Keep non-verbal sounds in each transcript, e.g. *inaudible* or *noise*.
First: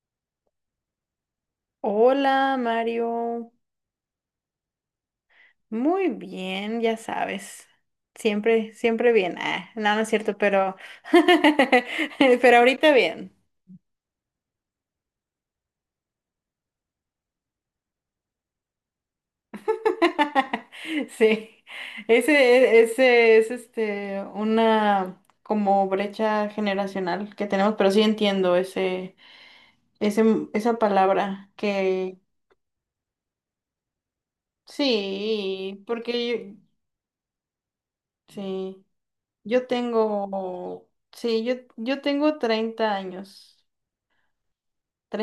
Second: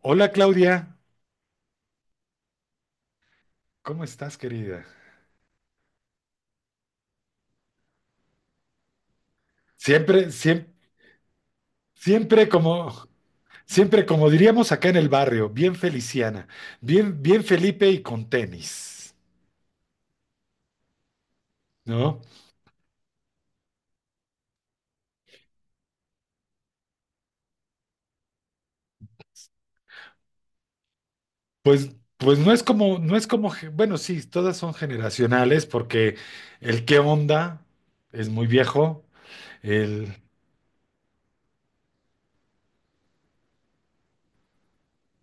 Hola Claudia, Hola, Mario. ¿cómo estás, querida? Muy bien, ya sabes. Siempre bien. Ah, no, no es Siempre, cierto, pero, *laughs* siempre, pero ahorita como, bien. siempre como diríamos acá en el barrio, bien feliciana, bien, bien Felipe y con tenis, *laughs* Sí. ¿no? Ese es una como brecha generacional que tenemos, pero sí entiendo ese, esa palabra Pues, que pues no es como, bueno, sí, todas son generacionales sí, porque porque el qué onda es yo, muy sí, viejo, yo el tengo, sí, yo tengo 30 años.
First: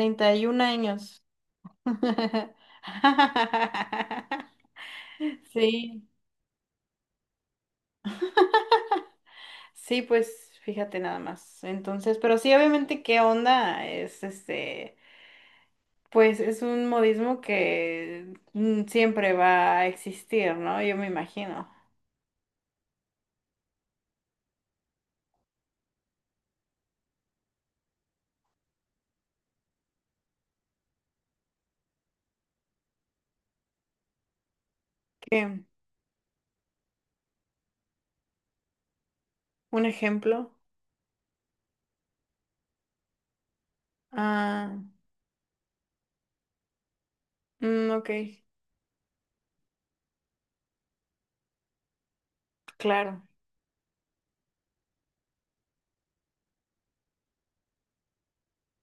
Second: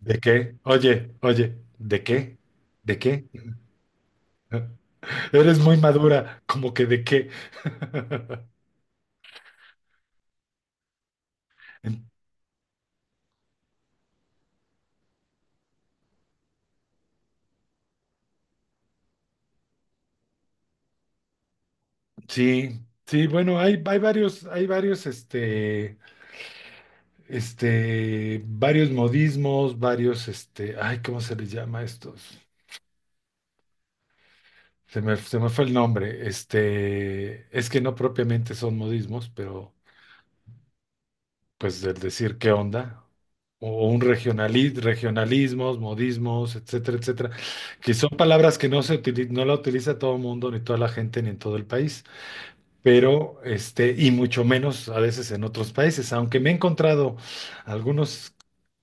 de y qué, un oye, años. oye, ¿de qué? ¿De qué? *laughs* *laughs* Eres muy Sí, madura, como que de qué. sí, pues fíjate nada más. Entonces, pero sí, obviamente, ¿qué onda? Es pues es un modismo que siempre va a existir, ¿no? Yo me imagino. Sí, sí, bueno, hay varios, varios modismos, ay, ¿cómo se les llama a estos? Se me fue ¿Qué? el nombre, es que no propiamente son modismos, pero ¿Un ejemplo? pues del decir qué onda, o un Ah, regionalismos, modismos, etcétera, etcétera, que son ok, palabras que no se no la utiliza todo el mundo, ni toda la gente, ni en todo el país, claro. pero y mucho menos a veces en otros países, aunque me he encontrado algunos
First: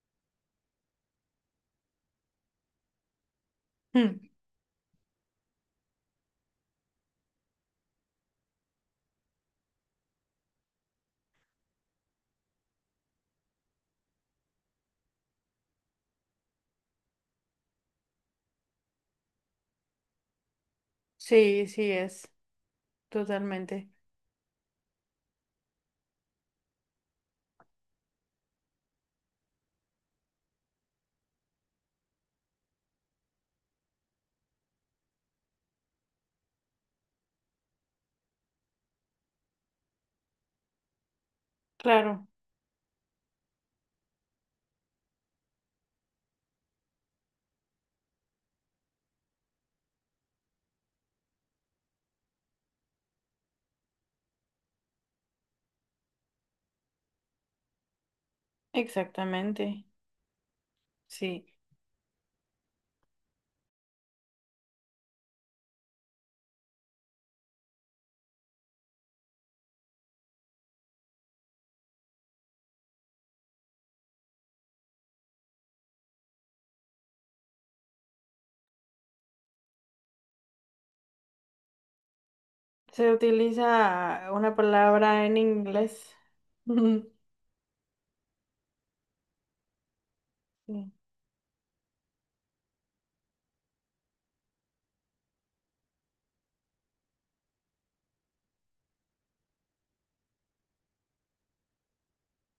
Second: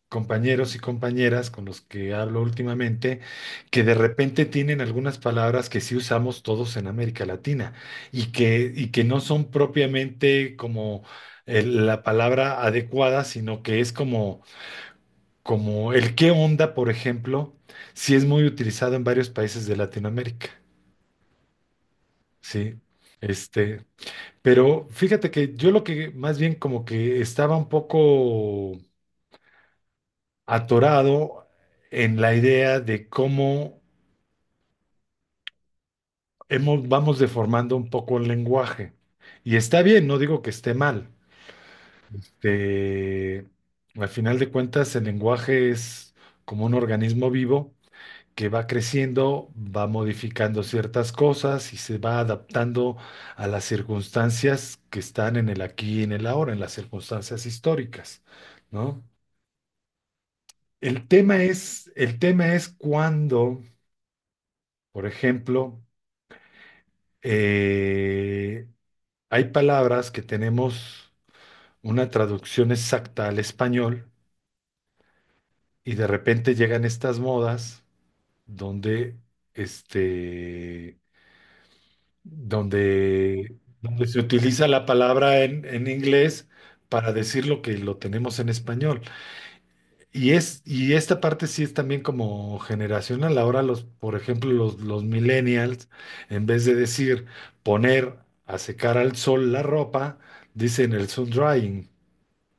compañeros y compañeras con los que hablo últimamente, que de Mm. repente tienen algunas palabras que sí usamos todos en América Latina y que no son propiamente como la palabra adecuada, sino que es como el qué onda, por ejemplo, sí es muy utilizado en varios países de Latinoamérica, Sí, sí es, ¿sí? Este, totalmente. Pero fíjate que yo lo que más bien como que estaba un poco atorado en la idea de cómo vamos deformando un poco el lenguaje. Y está bien, no digo que esté mal. Claro, Eh, Al final de cuentas, el lenguaje es como un organismo vivo que va creciendo, va modificando ciertas cosas y se va adaptando a las circunstancias que están en el aquí y en el ahora, en las circunstancias históricas, ¿no? exactamente. El tema Sí. es, el tema es cuando, por ejemplo, eh, hay palabras que tenemos una traducción exacta al español y de repente llegan estas modas donde, este, Se se utiliza una utiliza la palabra en palabra en inglés. inglés para *laughs* decir lo que lo tenemos en español. Y es, Sí. y esta parte sí es también como generacional. Ahora por ejemplo, los millennials, en vez de decir poner a secar al sol la ropa, dicen el sun drying.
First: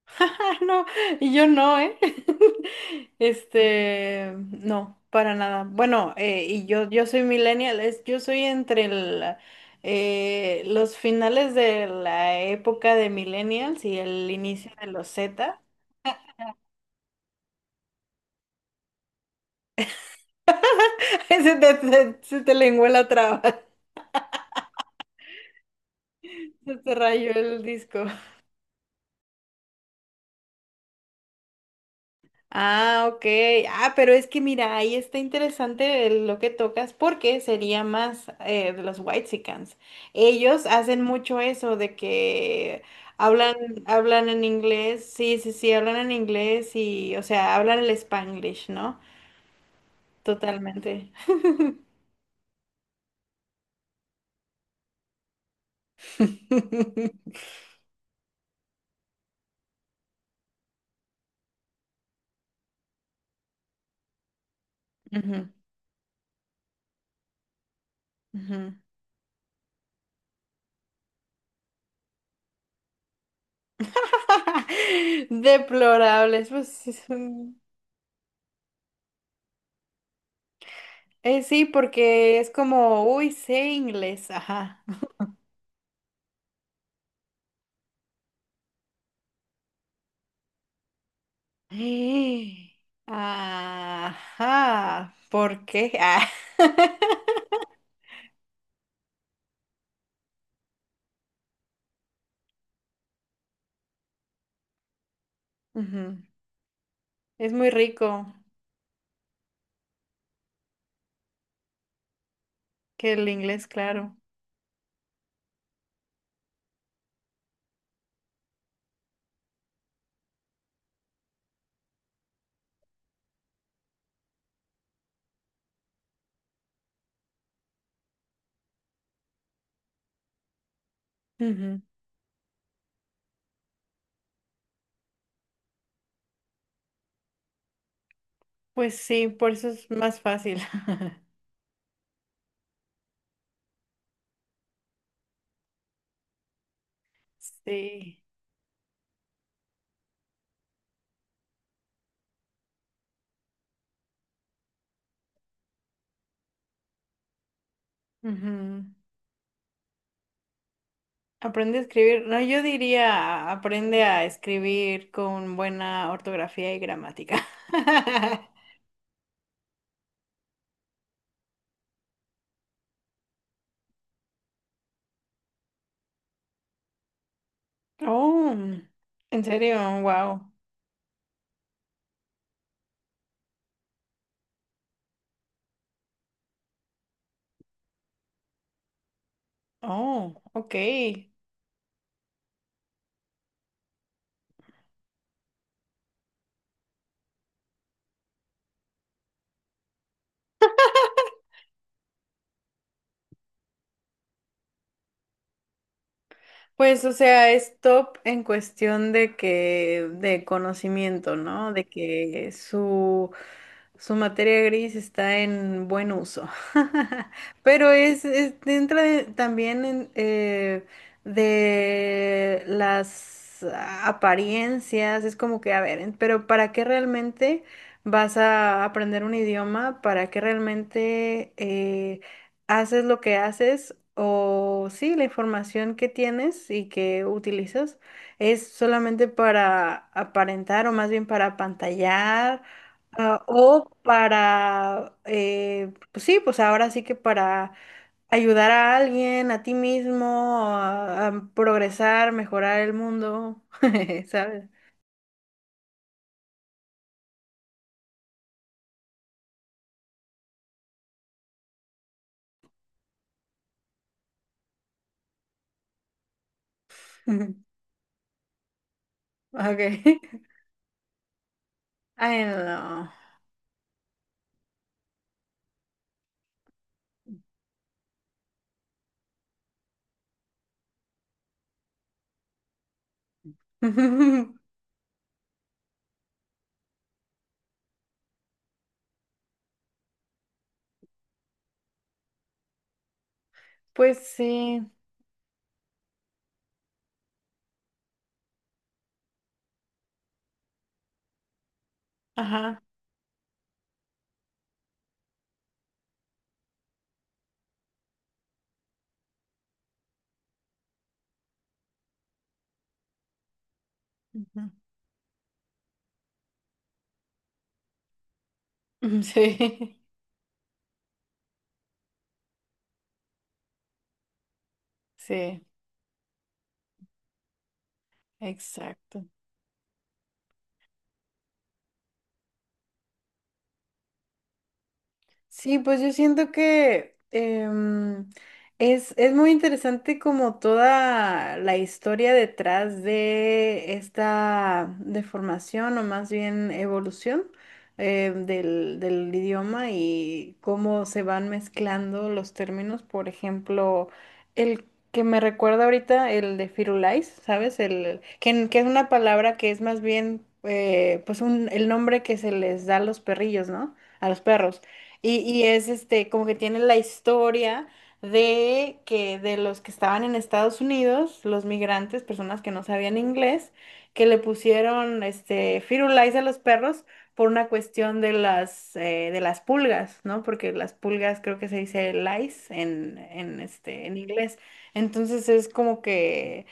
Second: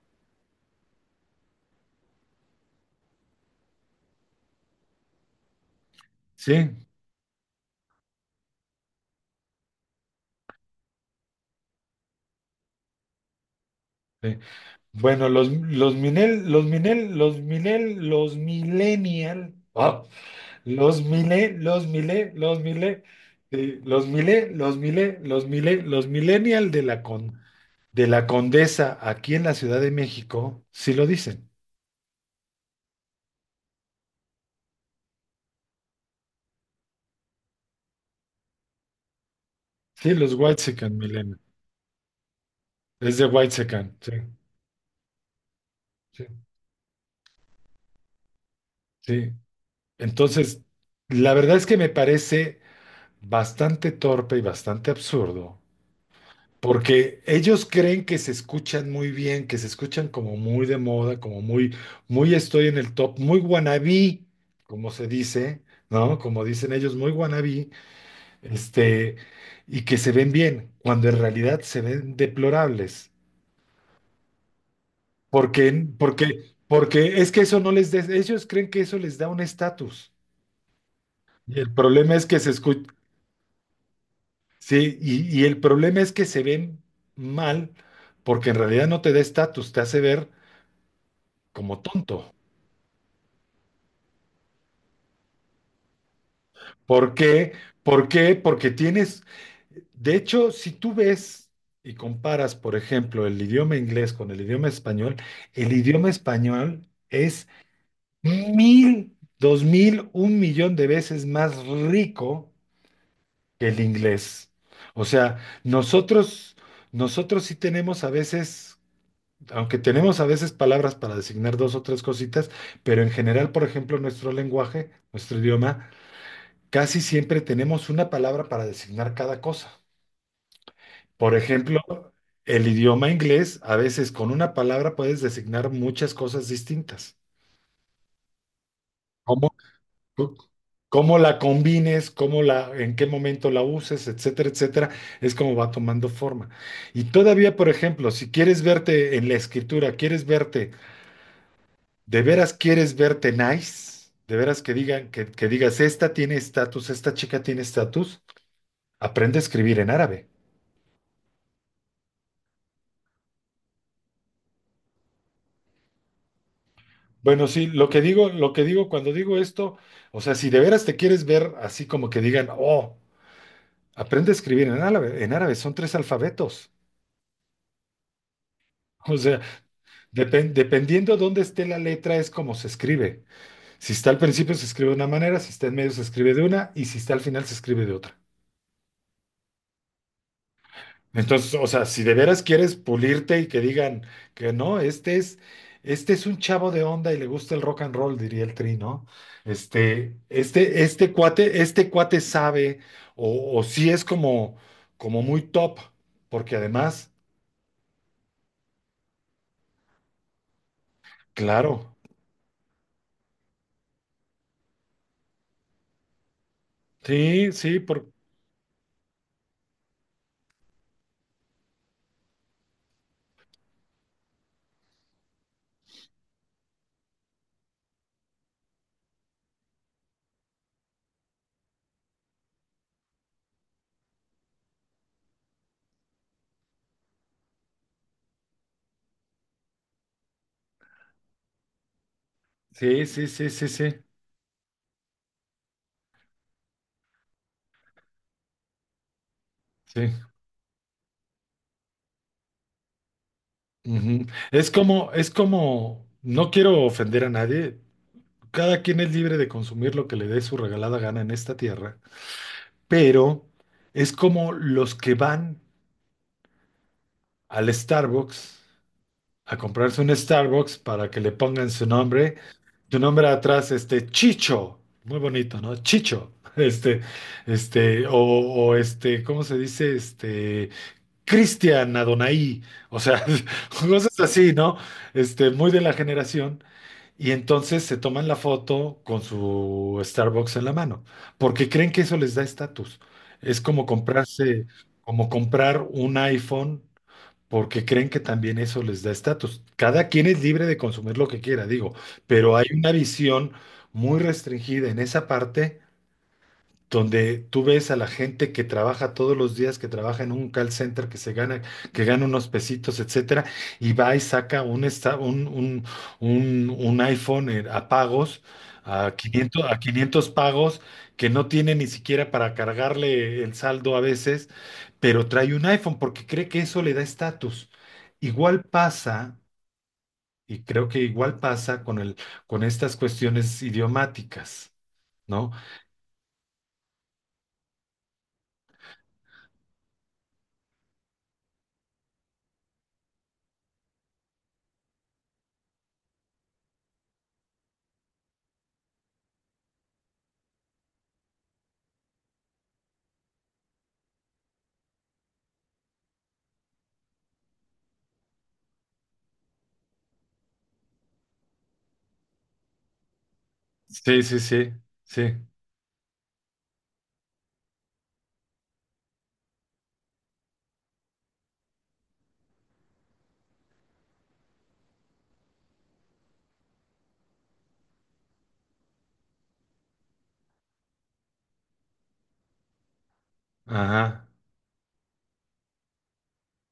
*laughs* No, y yo no, ¿eh? *laughs* Este, no, para nada. Bueno, y Sí. yo soy millennial, yo soy entre los finales de la época de millennials y el Sí. inicio de los Bueno, Z. Los *laughs* mile, Se te, los se, mile, se te los lenguó mile, la traba. *laughs* sí, los millennial Se te rayó el disco. de la Condesa aquí en la Ciudad de México, sí lo dicen. Ah, ok. Ah, pero es que mira, ahí está interesante lo que tocas porque sería más de los Whitexicans. Sí, los Ellos Whitexicans, hacen Milena. mucho eso de que Es de hablan, Whitexicans, sí, hablan en inglés, sí, sí, sí, hablan en sí, inglés y, o sea, hablan el Spanglish, ¿no? sí. Entonces, Totalmente. la verdad es que me parece bastante torpe y bastante absurdo, porque *laughs* ellos creen que se escuchan muy bien, que se escuchan como muy de moda, como muy estoy en el top, muy wannabe, como se Ujú, dice, ¿no? Como dicen ellos, muy wannabe, ujú. este, y que se ven bien, cuando en realidad se ven deplorables. *laughs* Porque, Deplorables, porque, porque es que eso no les da, ellos creen que eso les da un estatus. Y sí, el problema es que porque se es escu- como, uy, sé inglés, ajá. sí, y el problema es que se ven mal, porque en realidad no te da estatus, te hace ver *gasps* como tonto. Eh, ajá, ¿por qué? Ah. ¿Por qué? *laughs* ¿Por qué? Porque de hecho, si tú ves y comparas, por ejemplo, el idioma inglés con el idioma Ujú. español es Es muy rico mil, dos mil, un millón de veces más rico que el inglés, que el claro. inglés. O sea, nosotros sí tenemos a veces, aunque tenemos a veces palabras para designar dos o tres cositas, pero en general, por ejemplo, nuestro lenguaje, nuestro idioma, casi siempre tenemos una palabra para designar cada cosa. Por ejemplo, Ujú. el idioma inglés, a veces con una palabra puedes designar muchas cosas distintas. Pues sí, por eso es más c- fácil. Cómo *laughs* la combines, en qué momento la uses, etcétera, etcétera, es como va tomando forma. Y todavía, por ejemplo, Sí. si quieres verte en la escritura, quieres verte, de veras quieres verte nice, de veras que digan, que digas, esta tiene estatus, esta chica tiene estatus, Ujú. aprende a escribir en árabe. Aprende a escribir. No, yo diría aprende a escribir con buena ortografía y Bueno, gramática. sí, lo que digo, *laughs* lo que digo cuando digo esto, o sea, si de veras te quieres ver así como que digan, oh, aprende a escribir en árabe, son tres alfabetos. *laughs* Oh, O sea, en serio, wow. Dependiendo dónde esté la letra, es como se escribe. Si está al principio, se escribe de una manera, si está en medio, se escribe de una, y si está al final, se escribe de otra. Oh, ok. Entonces, o sea, si de veras quieres pulirte y que digan que no, este es un chavo de onda y le gusta el rock and roll, diría el Tri, ¿no? Este cuate sabe, o sí es como, muy top, porque Pues, además, o sea, es top en cuestión de que, de conocimiento, ¿no? De claro, que su materia gris está en buen uso. *laughs* sí, sí, Pero entra también en, de las apariencias, es como que, a ver, pero ¿para qué realmente vas a aprender un idioma? ¿Para qué realmente haces lo que haces o sí, la información que tienes y que utilizas es solamente para aparentar o más bien para apantallar sí, sí, ah, sí, sí, o sí, para, pues sí, pues ahora sí que para ayudar a alguien, a ti sí. mismo, a progresar, mejorar el mundo, Ujú. *laughs* ¿sabes? Es como, no quiero ofender a nadie, cada quien es libre de consumir lo que le dé su regalada gana en esta tierra, pero es como los que van *laughs* al Starbucks a comprarse un Ok. Starbucks para que le pongan *laughs* Ay, su no. nombre atrás, este Chicho, muy bonito, ¿no? Chicho, *laughs* ¿cómo se dice? Cristian Adonai, o sea, *laughs* cosas así, *laughs* ¿no? Muy de la generación. Y entonces se toman la foto con su Starbucks en la mano, porque creen que eso les da estatus. Es como Pues sí, como comprar un iPhone, porque creen que también eso les da estatus. Cada quien es libre de consumir lo que quiera, digo, pero hay ajá. una visión muy restringida en esa parte donde tú ves a la gente que trabaja todos los días, que trabaja en un call center, que gana unos pesitos, etcétera, y va y saca Ujú. un, esta- un iPhone a pagos, *laughs* a Sí, 500 pagos, que no tiene ni siquiera para cargarle el saldo a veces, pero trae sí. un iPhone porque cree que eso le da estatus. Igual Exacto. pasa, y creo que igual pasa con estas cuestiones idiomáticas, ¿no? Sí, pues yo siento que es muy interesante como toda la historia detrás de esta deformación o más bien evolución del idioma y cómo se van mezclando los términos. Por ejemplo, el que me recuerda ahorita, el de Firulais, ¿sabes? Que es una palabra que es más bien pues el nombre que se les da a los perrillos, ¿no? Sí, A sí, los sí, perros. sí. Y es este, como que tiene la historia de que de los que estaban en Estados Unidos, los migrantes, personas que no sabían inglés, que le pusieron este firulais a los perros por una cuestión de las pulgas, ¿no? Porque las pulgas creo que se dice lice en, en Ajá. inglés. Entonces es como que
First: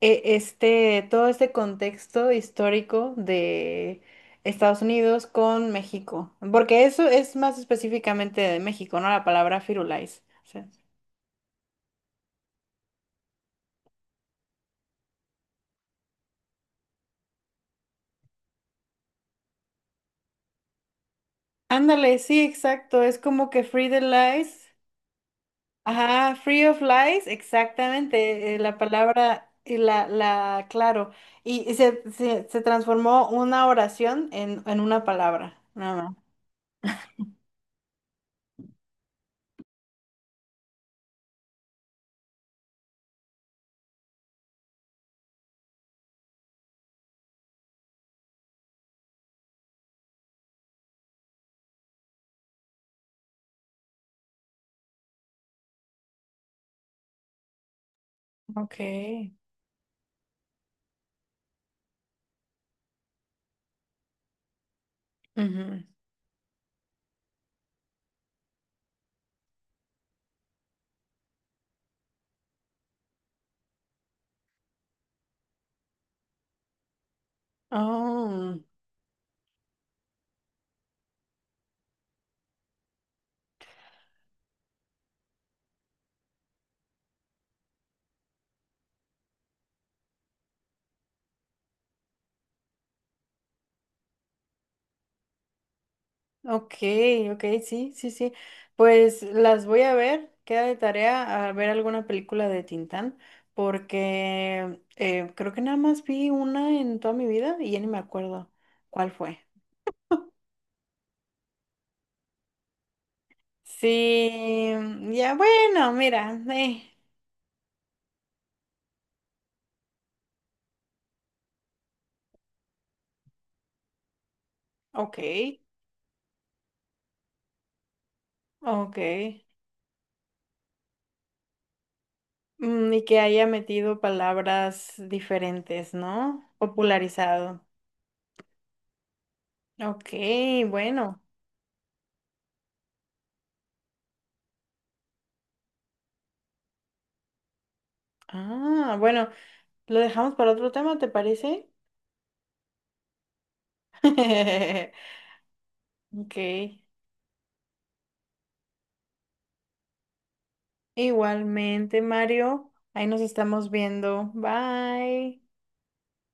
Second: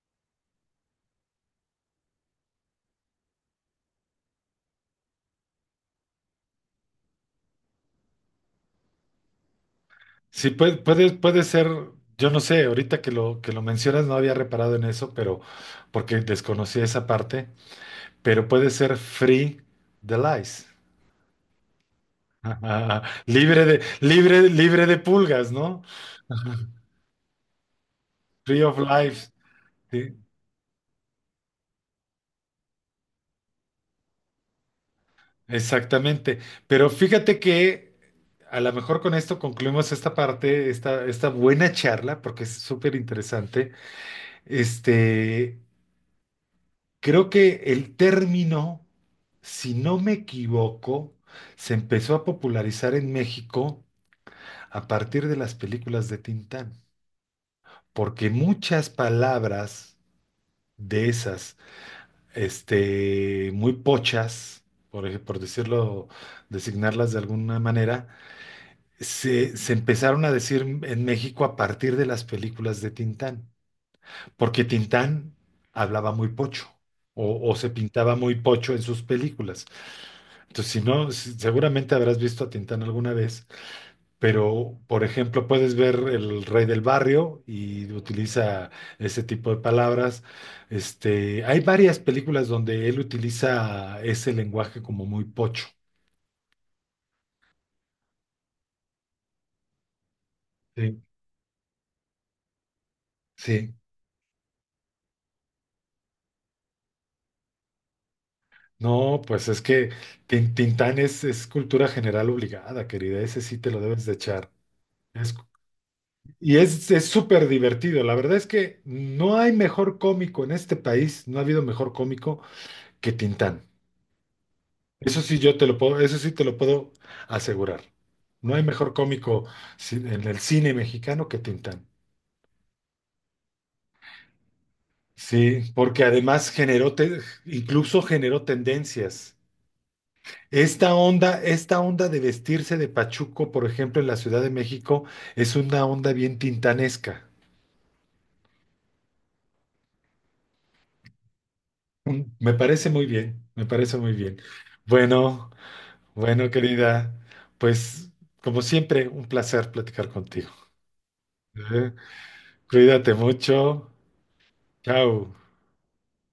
todo este contexto histórico de Estados Unidos con México, porque eso es más específicamente de México, ¿no? La palabra firulais, o Sí, sea. puede ser, yo no sé, ahorita que lo mencionas no había reparado en eso, pero porque desconocía esa parte, pero puede ser free de lice. Ándale, sí, Ajá. exacto, es *laughs* como Libre que de, free the libre, lies. libre de pulgas, ¿no? Ajá, free of lies, exactamente, Free of la life. palabra, Sí, claro, se transformó una oración en una palabra, nada más. exactamente. Pero fíjate que a lo mejor con esto concluimos esta parte, esta buena charla, porque es súper interesante. Este. Creo que el término, si no me equivoco, se empezó a popularizar en México a partir de las películas de Tintán, porque Ok. muchas palabras de esas, muy pochas, por Ujú. decirlo, designarlas de alguna manera, se empezaron a decir en México a partir de las películas de Tintán, porque Tintán hablaba muy pocho o se pintaba muy Oh. pocho en sus películas. Entonces, si no, seguramente habrás visto a Tintán alguna vez, pero por ejemplo, puedes ver el rey del barrio y utiliza ese tipo de palabras. Hay varias películas donde él utiliza ese lenguaje como muy pocho. Ok, ok, sí, sí, sí. Pues las voy a ver, queda de Sí, tarea a ver alguna película de Tintán, sí. porque creo que nada más vi una en toda mi vida y ya ni me acuerdo cuál No, fue. pues es que Tintán es cultura general obligada, querida. Ese sí te lo debes de echar. Sí, ya Es- bueno, mira, y es, es súper divertido. La verdad es que no hay mejor cómico en este país, no ha habido mejor cómico que Tintán. ok, Eso sí, yo te lo puedo, eso sí te lo puedo asegurar. No hay mejor ok. cómico en el cine mexicano que Tintán. Mm, y que haya metido palabras Sí, diferentes, porque ¿no? además Popularizado. incluso generó tendencias. Ok, Esta bueno. onda, esta onda de vestirse de pachuco, por ejemplo, en la Ciudad de México, es una onda bien tintanesca. Ah, bueno, lo dejamos para otro tema, ¿te parece? Me parece muy bien, me parece muy bien. *laughs* Bueno, Ok. bueno, querida, pues como siempre, un placer platicar contigo. ¿Eh? Igualmente, Mario. Ahí Cuídate nos estamos mucho. viendo. Chao. Bye.